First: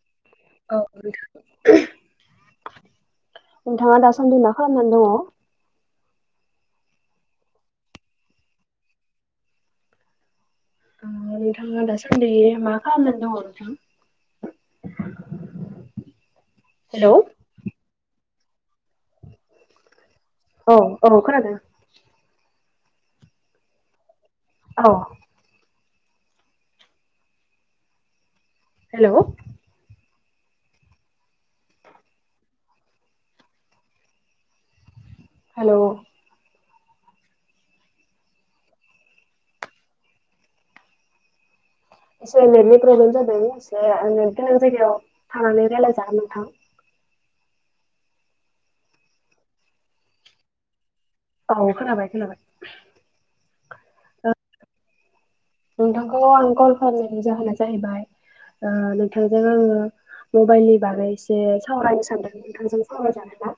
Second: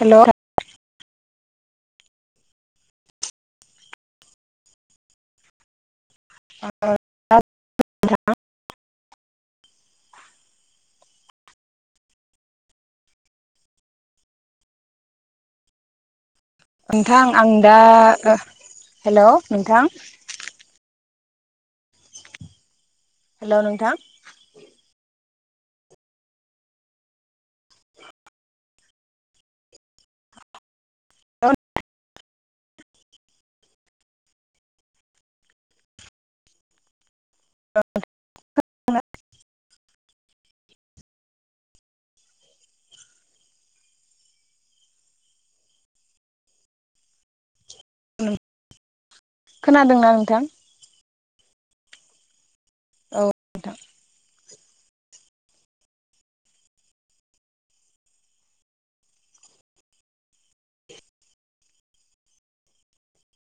Hello. औ। नोंथाङा दासान्दि मा खालामनानै दङ? [unintelligible] नोंथाङा दासादि मा खालामनानै दङ नोंथां? [inaudible] नोंथां आं दा हेल' नोंथां। औ औ खोनादों। हेल' नोंथां। औ। हेलौ। हेलौ। औ खोनादोंना? एसे नेटनि प्रब्लेम जादों एसे गोनां जायगायाव थांनानै राय्लायजागोन नोंथां। खोनादोंना नोंथां? औ खोनाबाय खोनाबाय। औ नोंथां। नोंथांखौ आं कल खालामनायनि जाहोना जाहैबाय आ नोंथांजों आङो मबाइलनि बागै एसे सावरायनो सानदों नोंथांजों सावरायजागोन ना?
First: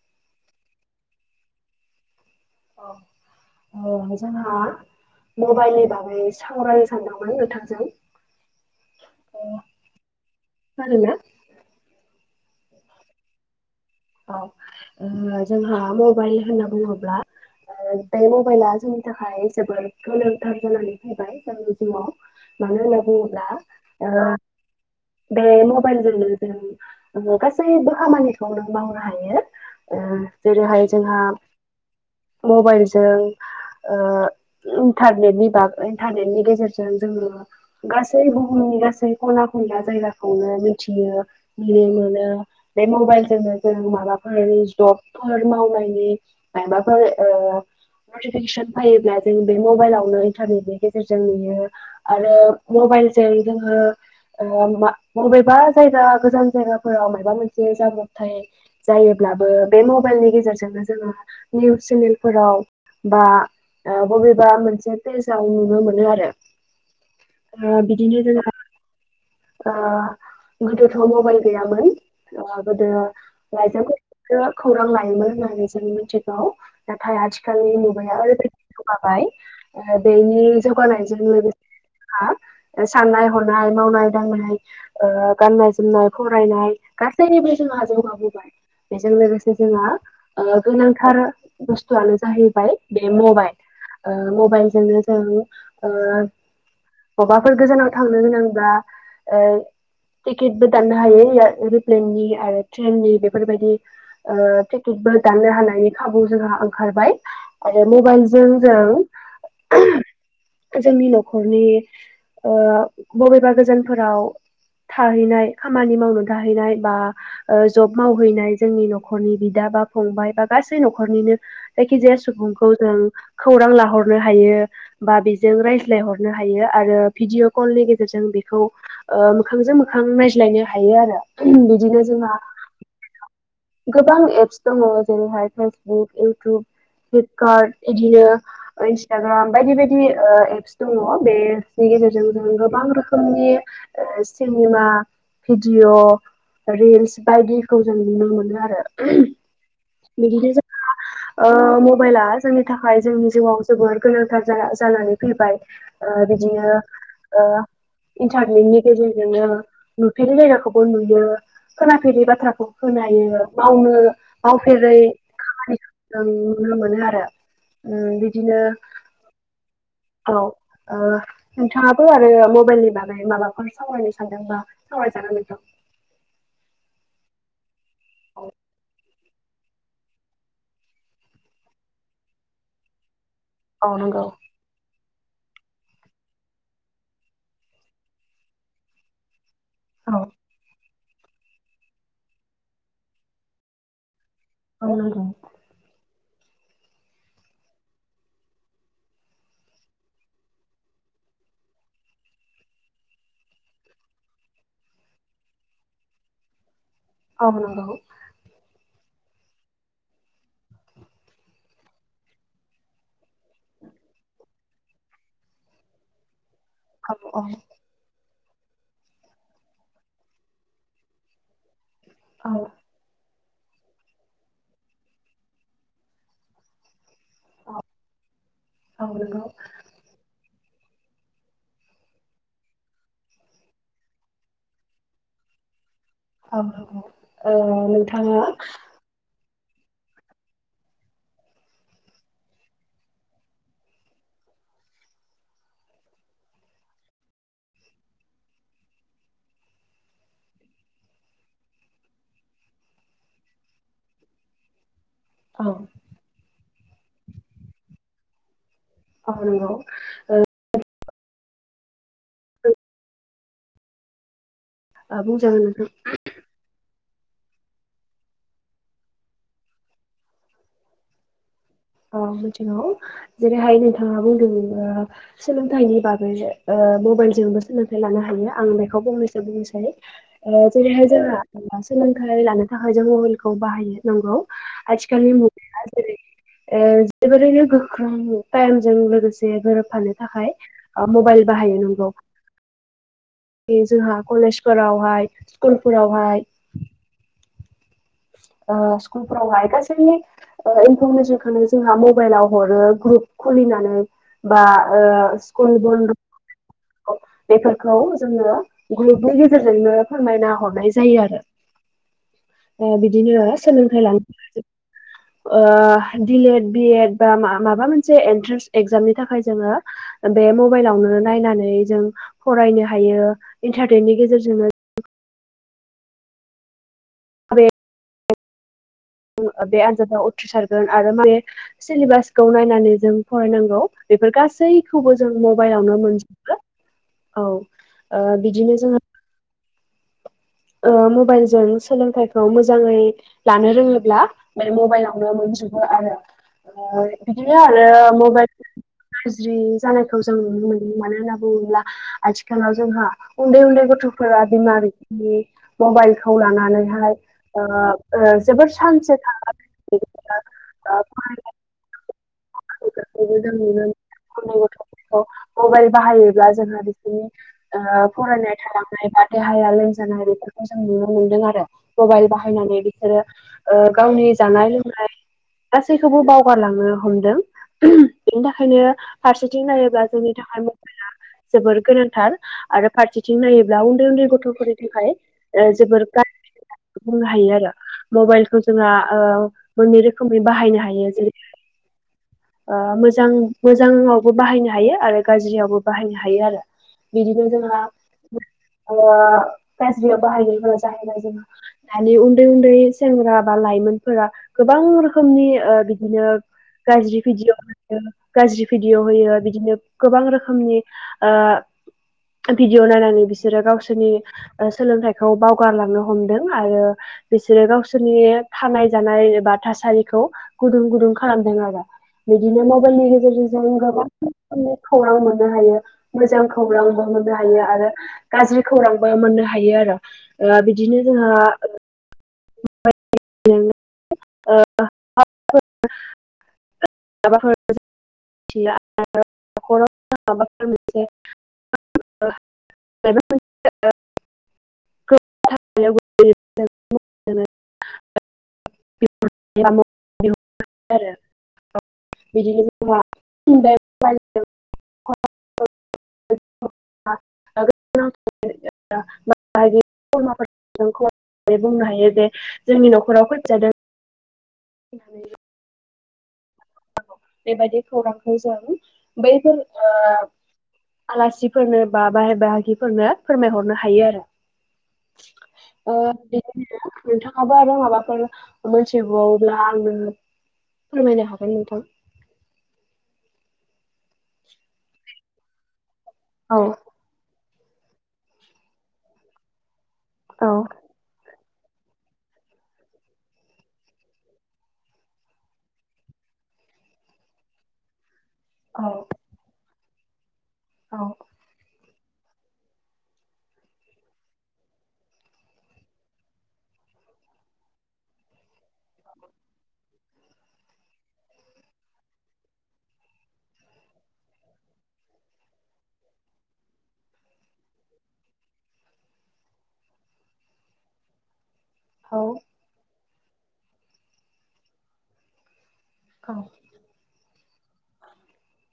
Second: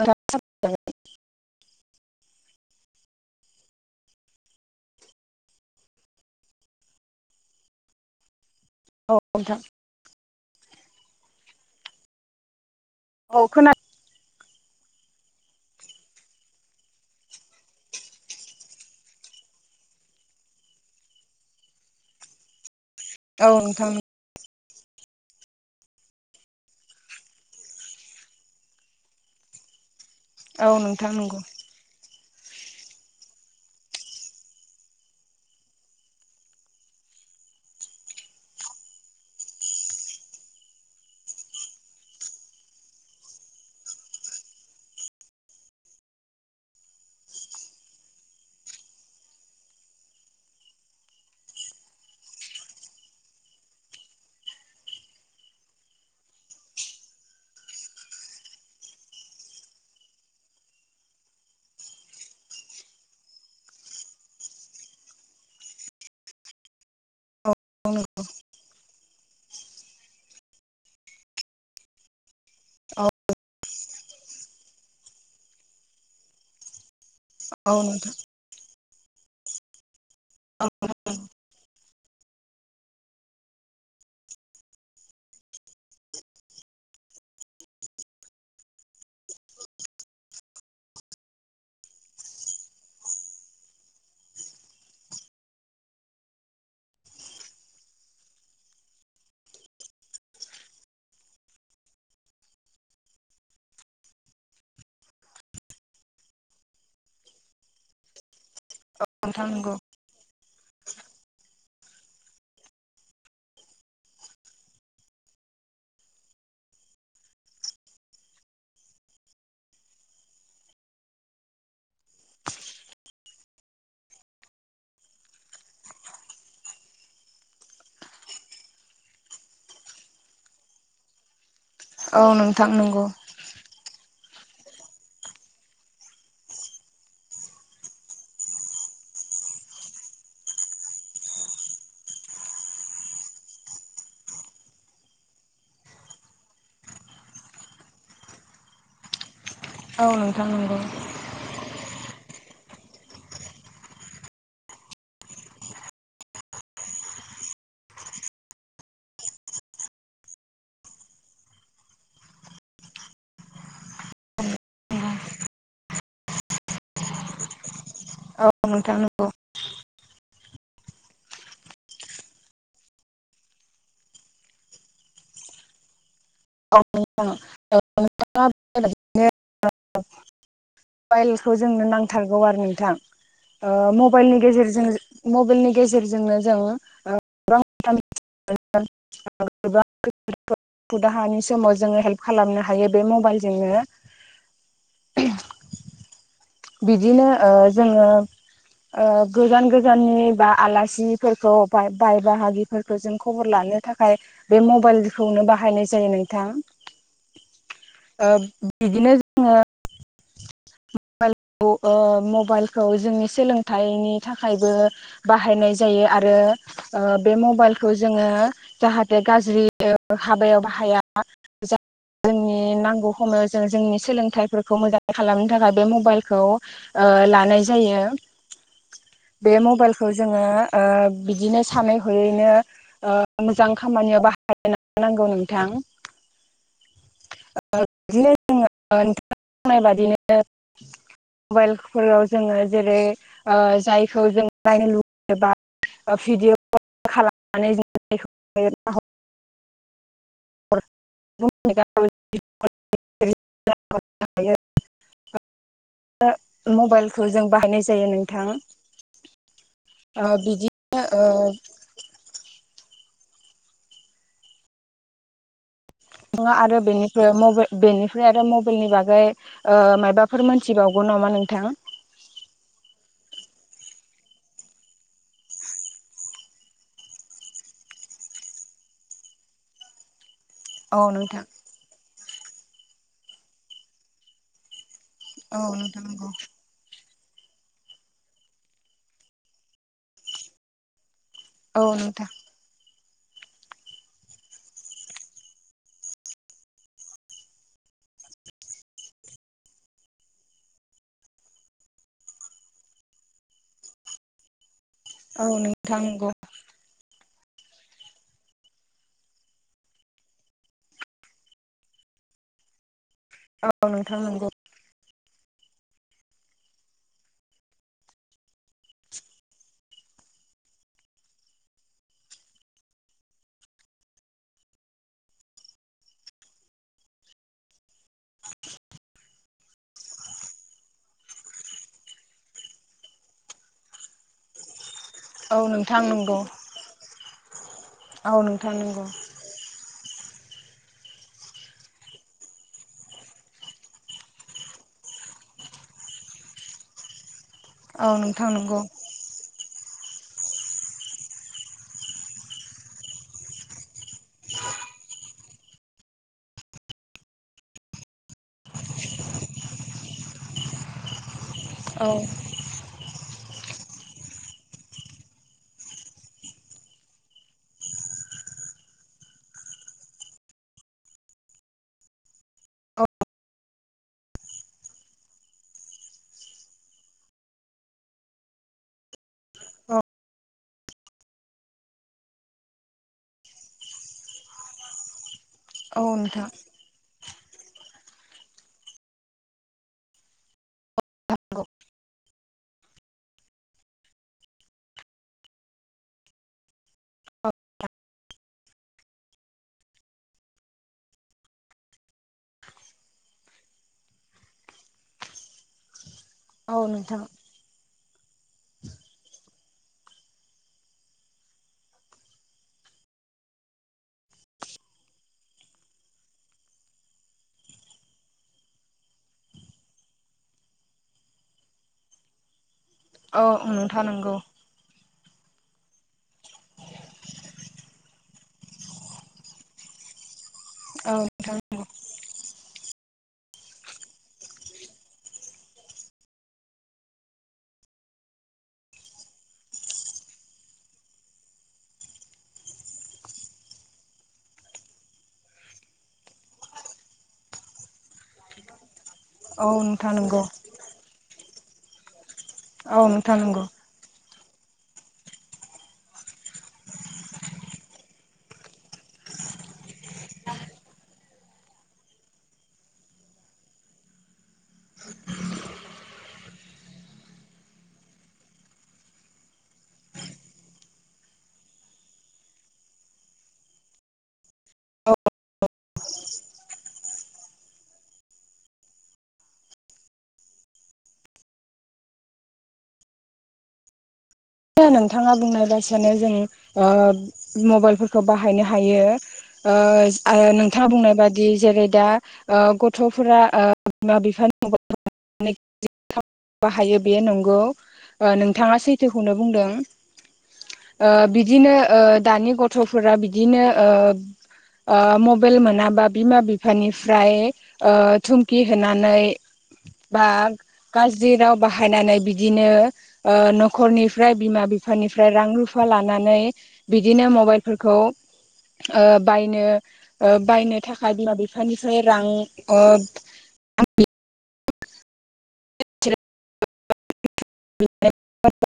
औ सावरायजागोन। औ अ जोंहा मबाइलनि बागै सावरायनो सानदोंमोन नोंथांजों औ नोंथां। खोनादों ना? औ खोनादों। औ ओ जोंहा मबाइल होनना बुङोब्ला ओ बे मबाइला जोंनि थाखाय जोबोद गोनांथार जानानै फैबाय जोंनि जिवाव मानो होनो बुङोब्ला औ नोंथां ओ बे मबाइलजोंनो जों गासैबो खामानिखौनो मावनो हायो ओ औ जेरैहाय नोंथां जोंहा नंगौ मबाइलजों ओ इन्टारनेटनि बागै इन्टारनेटनि गेजेरजों जोङो गासै बुहुम गासै खना खनला जायगाखौनो मिथियो मिनो मोनो बे मबाइलजोंनो जों माबाफोर जबफोर मावनायनि माबाफोर ओ नटिफिकेसन फायोब्ला जों बे मबाइलावनो इन्थारनेटनि गेजेरजों नुयो आरो मबाइ बाइलजों जोङो ओ मा बबेबा जायगाखो गोजान जायगाफोराव मायबा मोनसे जा नुथाय जायोब्लाबो बे मबाइलनि गेजेरजोंनो जोङो निउस चेनेलफोराव बा ओ बबेबा मोनसे पेजाव नुनो मोनो आरो औ ओ बिदिनो जोंङो ओ गोदोथ' मबाइल गैयामोन ओ गोदो औ लाइजामफोरजोंसो खौरां लायोमोन होननानै जों मिथिगौ नाथ थाय आथिखालनि नोंथां मुगाया ओरैबायदि जौगाबाय ओ बेनि औ जौगानायजों लोगोसे हा ओ साननाय हनाय मावनाय दांनाय ओ गाननाय जोमनाय फरायनाय गासैनिबो जोंहा जौगाबोबाय बेजों लोगोसे जोंहा ओ गोनांथार बुस्थुआनो जाहैबाय बे मबाइ ओ मबाइल जोंनो जों ओ बबाफोर गोजानाव थांनो गोनांब्ला ओ टिकेटबो दाननो हायो एयार एर'प्लेननि आरो थ्रेइननि बेफोरबायदि ओ टिकेट बो दाननो हानायनि खाबु जोंहा ओंखारबाय आरो मबाइलजों जों नोंथां नोंगौ। ओ जोंनि न'खरनि ओ बबेबा गोजानफोराव थाहैनाय खामानि मावनो थाहैनाय बा ओ जब मावहैनाय जोंनि न'खरनि बिदा एबा फंबाय बा गासै न'खरनिनो जायखिजाया सुबुंखौ जों खौरां लाहरनो हायो। बा बेजों रायज्लायहरनो हायो आरो भिडिअ' कलनि गेजेरजों बेख खौ ओ मोखांजों मोखां नायज्लायनो हायो आरो उमहो बिद औ नोंथां नंगौ। गोबां एप्स दङ जेरैहाय फेसबुक, इउटुब फ्लिपकार्ट इदिनो ओ इन्स्टाग्राम बायदि बायदि ओ एप्स दङ बे सि गेजेरजों जों गोबां रोखोमनि ओ सिनेमा भिडिअ' रिल्स बायदिखौ जों नुनो मोनो आरो औ नोंथां बिदिनो नंगौ जोङो ओ मबाइलआ ज जोंनि थाखाय जोंनि जिउआव जोबोर गोनांथार जाना जानानै फैबाय ओ बिदिनो ओ इन्थारनेटनि गेजेरजोंनो नुफेरै जायगाखौबो नुयो खोनाफेरि बाथ्राखौ खोना नो हायो मावनो मावफेरै खामानिखो जों नुनो मोनो आरो उम बिद औ नोंथां नंगौ। औ ओ नोंथाङाबो आरो मबाइलनि बागै माबाफोर सावरायनो सानदोंबा सावरायजागोन नोंथां औ [unintelligible] ने ओ ओ औ मबाइलखौ जोंनो नांथारगौ आरो नोंथां। ओ औ नंगौ मबाइलनि गेजेरजों जो मबाइलनि गेजेरजोंनो जों ओ [unintelligible] औ राहानि समाव जोङो हेल्प खालामनो हायो बे मबाइल जोंनो औ नंगौ। बिदिनो ओ जोङो ओ गोजान गोजाननि बा आलासिफोरखौ बाय बाय बाहागिफोरखौ जों खबर लान नो थाखाय बे मबाइलखौनो बाहायनाय जायो नोंथां। औ नंगौ। ओ बिदिनो जोङो मबेल औ ओ मबाइलखौ जोंनि सोलोंथाइनि थाखायबो बाहायनाय जायो आरो ओ औ बे औ मबाइलखौ जोङो जाहाथे गाज्रि हाबायाव बाहाया औ जोंनि नांगौ समाव जों जोंनि सोलोंथाइफोरखौ मोजाङै खालामनो थाखाय बे मबाइलखौ ओ लानाय जायो औ नंगौ बे मबाइलखौ जोङो ओ बिदिनो सानै हयैनो ओ मोजां खामानियाव बाहाय नांगौ नोंथां औ ओ नोंथाङा नाय बादिनो मबाइलफोराव जोङो जेरै ओ जायखौ जों नायनो लुबैयोबा भिडिअ खालामनानै [unintelligible] [unintelligible] औ मबाइलखौ जों बाहायनाय जायो नोंथां [unintelligible] औ नंगौ ओ बिदिनो ओ ओ बुंजागोन [unintelligible] माबा बेनिफ्राय आरो मबाइलनि बागै ओ मायाबाफोर मोनथिबावगौ नामा नोंथां औ मिथिगौ जेरैहाय नोंथाङा बुंदों सोलोंथाइनि बागै ओ मबाइल जोंबो सोलोंथाइ लानो हायो आं बेखौ बुंनोसै बिनिसायाव ओ औ जेरैहाय नोंथां जोंहा सोलोंथायाइ लानो थाखाय जों मबाइलखौ बाहायनो नांगौ आथिखालनि औ मुगायाव नोंथां जेरै नंगौ जोबोरैनो गोख्रों टाइमजों लोगोसे गोरोबफानो थाखाय मबाइल बाहायो औ नोंगौ नोंथां बे जोंहा कलेजफोरावहाय स्कुलफोरावहाय [unintelligible] ओ सकुल फोराव हाय गासै इनफरमेसनखौनो जोंहा मबाइलाव हरो ग्रुप खुलिनानै बा [unintelligible] ओ औ स्कुल नोंथां बन्द नंगौ बेफोरखौ जोङो ग्रुपनि गेजेरजोंनो फोरमायना हरनाय जायो आरो ओ बिदिनो औ सोलोंथाइ नोंथां नंगौ लानो ओ डिलेट बि एड बा माबा मोनसे एन्ट्रेन्स एक्जामनि थाखाय जोङो बे मबाइलावनो नायनानै जों फरायनो हायो इन्टारनेटनि गेजेरजोंनो [inaudible] बे आनजादाव उथ्रिसारगोन आरो माने बे सिलेबासखौ नायनानै जों फरायनांगौ बेफोर गासैखौबो जों औ मबाइलावनो नोंथां नंगौ मोनजोबो औ ओ औ नोंथां बिदिनो जों नंगौ ओ मबाइलजों सोलोंथाइखौ मोजाङै लानो रोङोब्ला बे मबाइलावनो मोन जोबो आरो बिदिनो आरो औ नोंथां नंगौ मबाइल गाज्रि जानायखौ जों नुनो मोन्दों मानो होनना बुङोब्ला आथिखालाव जोंहा उन्दै उन्दै गथ' फोरा बिमा बि मबाइलखौ लानानैहाय ओ ओ जोबोर [unintelligible] सान्ससो [unintelligible] औ [unintelligible] जों नुनो मोनो उन्दै गथ'फोरखौ मबाइल बाहायोब्ला जोंहा बिसोरनि ओ फरायनाय थालांनाय बा देहाया लोमजानाय बेफोर जों नुनो मोनदों आरो मबाइल बाहायनानै बिसोरो ओ गावनि जानाय लोंनाय गासैखौबो बावगारलांनो हमदों बिनि थाखायनो फारसेथिं नायोब्ला जोंनि थाखाय मबाइला जोबोर गोनांथार आरो फारसेथिं नायोब्ला उन्दै उन्दै गथ'फोरनि थाखाय ओ औ जोबोर औ नोंथां गाज्रि बुंनो हायो आरो मबाइलखौ जोंहा ओ मोननै रोखोमनि बाहायनो हा हायो जेरै ओ मोजां मोजाङावबो बाहायनो हायो आरो गाज्रियावबो बाहायनो हायो आरो बिदिनो जोंहा ओ गाज्रियाव बाहायनाय जाहैबाय जोङो दानि उन्दै उन्दै सेंग्रा बा ला लाइमोन फोरा गोबां रोखनि बिदिनो औ गाज्रि नोंथां भिदिअ गाज्रि भिडिअ' होयो बिदिनो गोबां रोखोमनि ओ भिडिअ' नायनानै बिसोरो गावसोरनि ओ सोलोंथाइखौ बावगारलांनो हमदों आरो बिसोरो गावसोरनि थानाय जानाय बा थासारिखौ गुदुं गुदुं खालामदों आरो बिदिनो मबाइलनि औ गेजेरजों जों गोबां नोंथां नंगौ रोखोमनि खौरां मोनो मोननो हायो मोजां खौरांबो मोननो हायो आरो गाज्रि खौरांबो मोननो हायो आरो ओ बिदिनो औ जोंहा नोंथां ओ [unintelligible] ओ [unintelligible] [unintelligible] [unintelligible] [unintelligible] [unintelligible] औ नोंथाङां नंगौ आरो बिदिनो औ जोंहा नोंथा नंगौ बे [unintelligible] [unintelligible] बुंनो हायो बेे जोंनि न'खराव खैफोद जादों नानै बे बायदि खौरांखौ जों बैफोर ओ आलासिफोरनो बा बाय बाहागिफोरनो फोरमाय हरनो हायो आरो औ ओ बिनि नोंथाङाबो आरो माबाफोर मोनथि बावोब्ला आङो फोरमायनो हागोन नोंथां नोंथाङा बुंनाय बायसानो जों औ ओ मबाइलफोरखौ बाहायनो हायो औ नोंथाङा बुंनाय बादि दि जेरै दा गथ'फोरा बिमा बिफानिं बाहायो बेयो नंगौ नोंथाङा औ सैथो ओ बिदिनो दानि गथ'फोरा बिदिनो ओ मबाइल मोनाबा बिमा बिफानिफ्राय ओ थुमखि होनानै बा गाज्रि राव बाहायनानै बिदिनो ओ नख नखरनिफ्राय बिमा बिफानिफ्राय रां रुफा लानानै बिदिनो मबाइलफोरखौ बायनो बायनो थाखाय बिमा बिफा बिफानिफ्राय औ रां [unintelligible] बिसोर औ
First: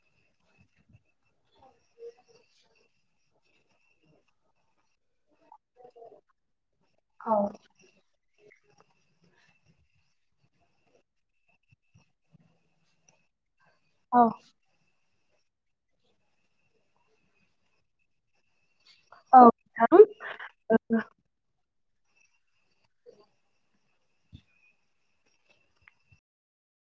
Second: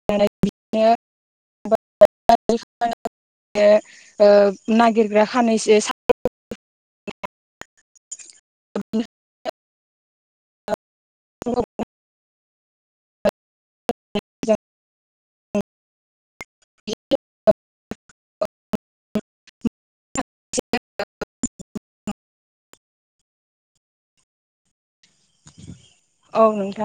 [unintelligible] [unintelligible] नागिरग्रा खानैसो आरो [unintelligible] औ औ [unintelligible] औ औ नोंथां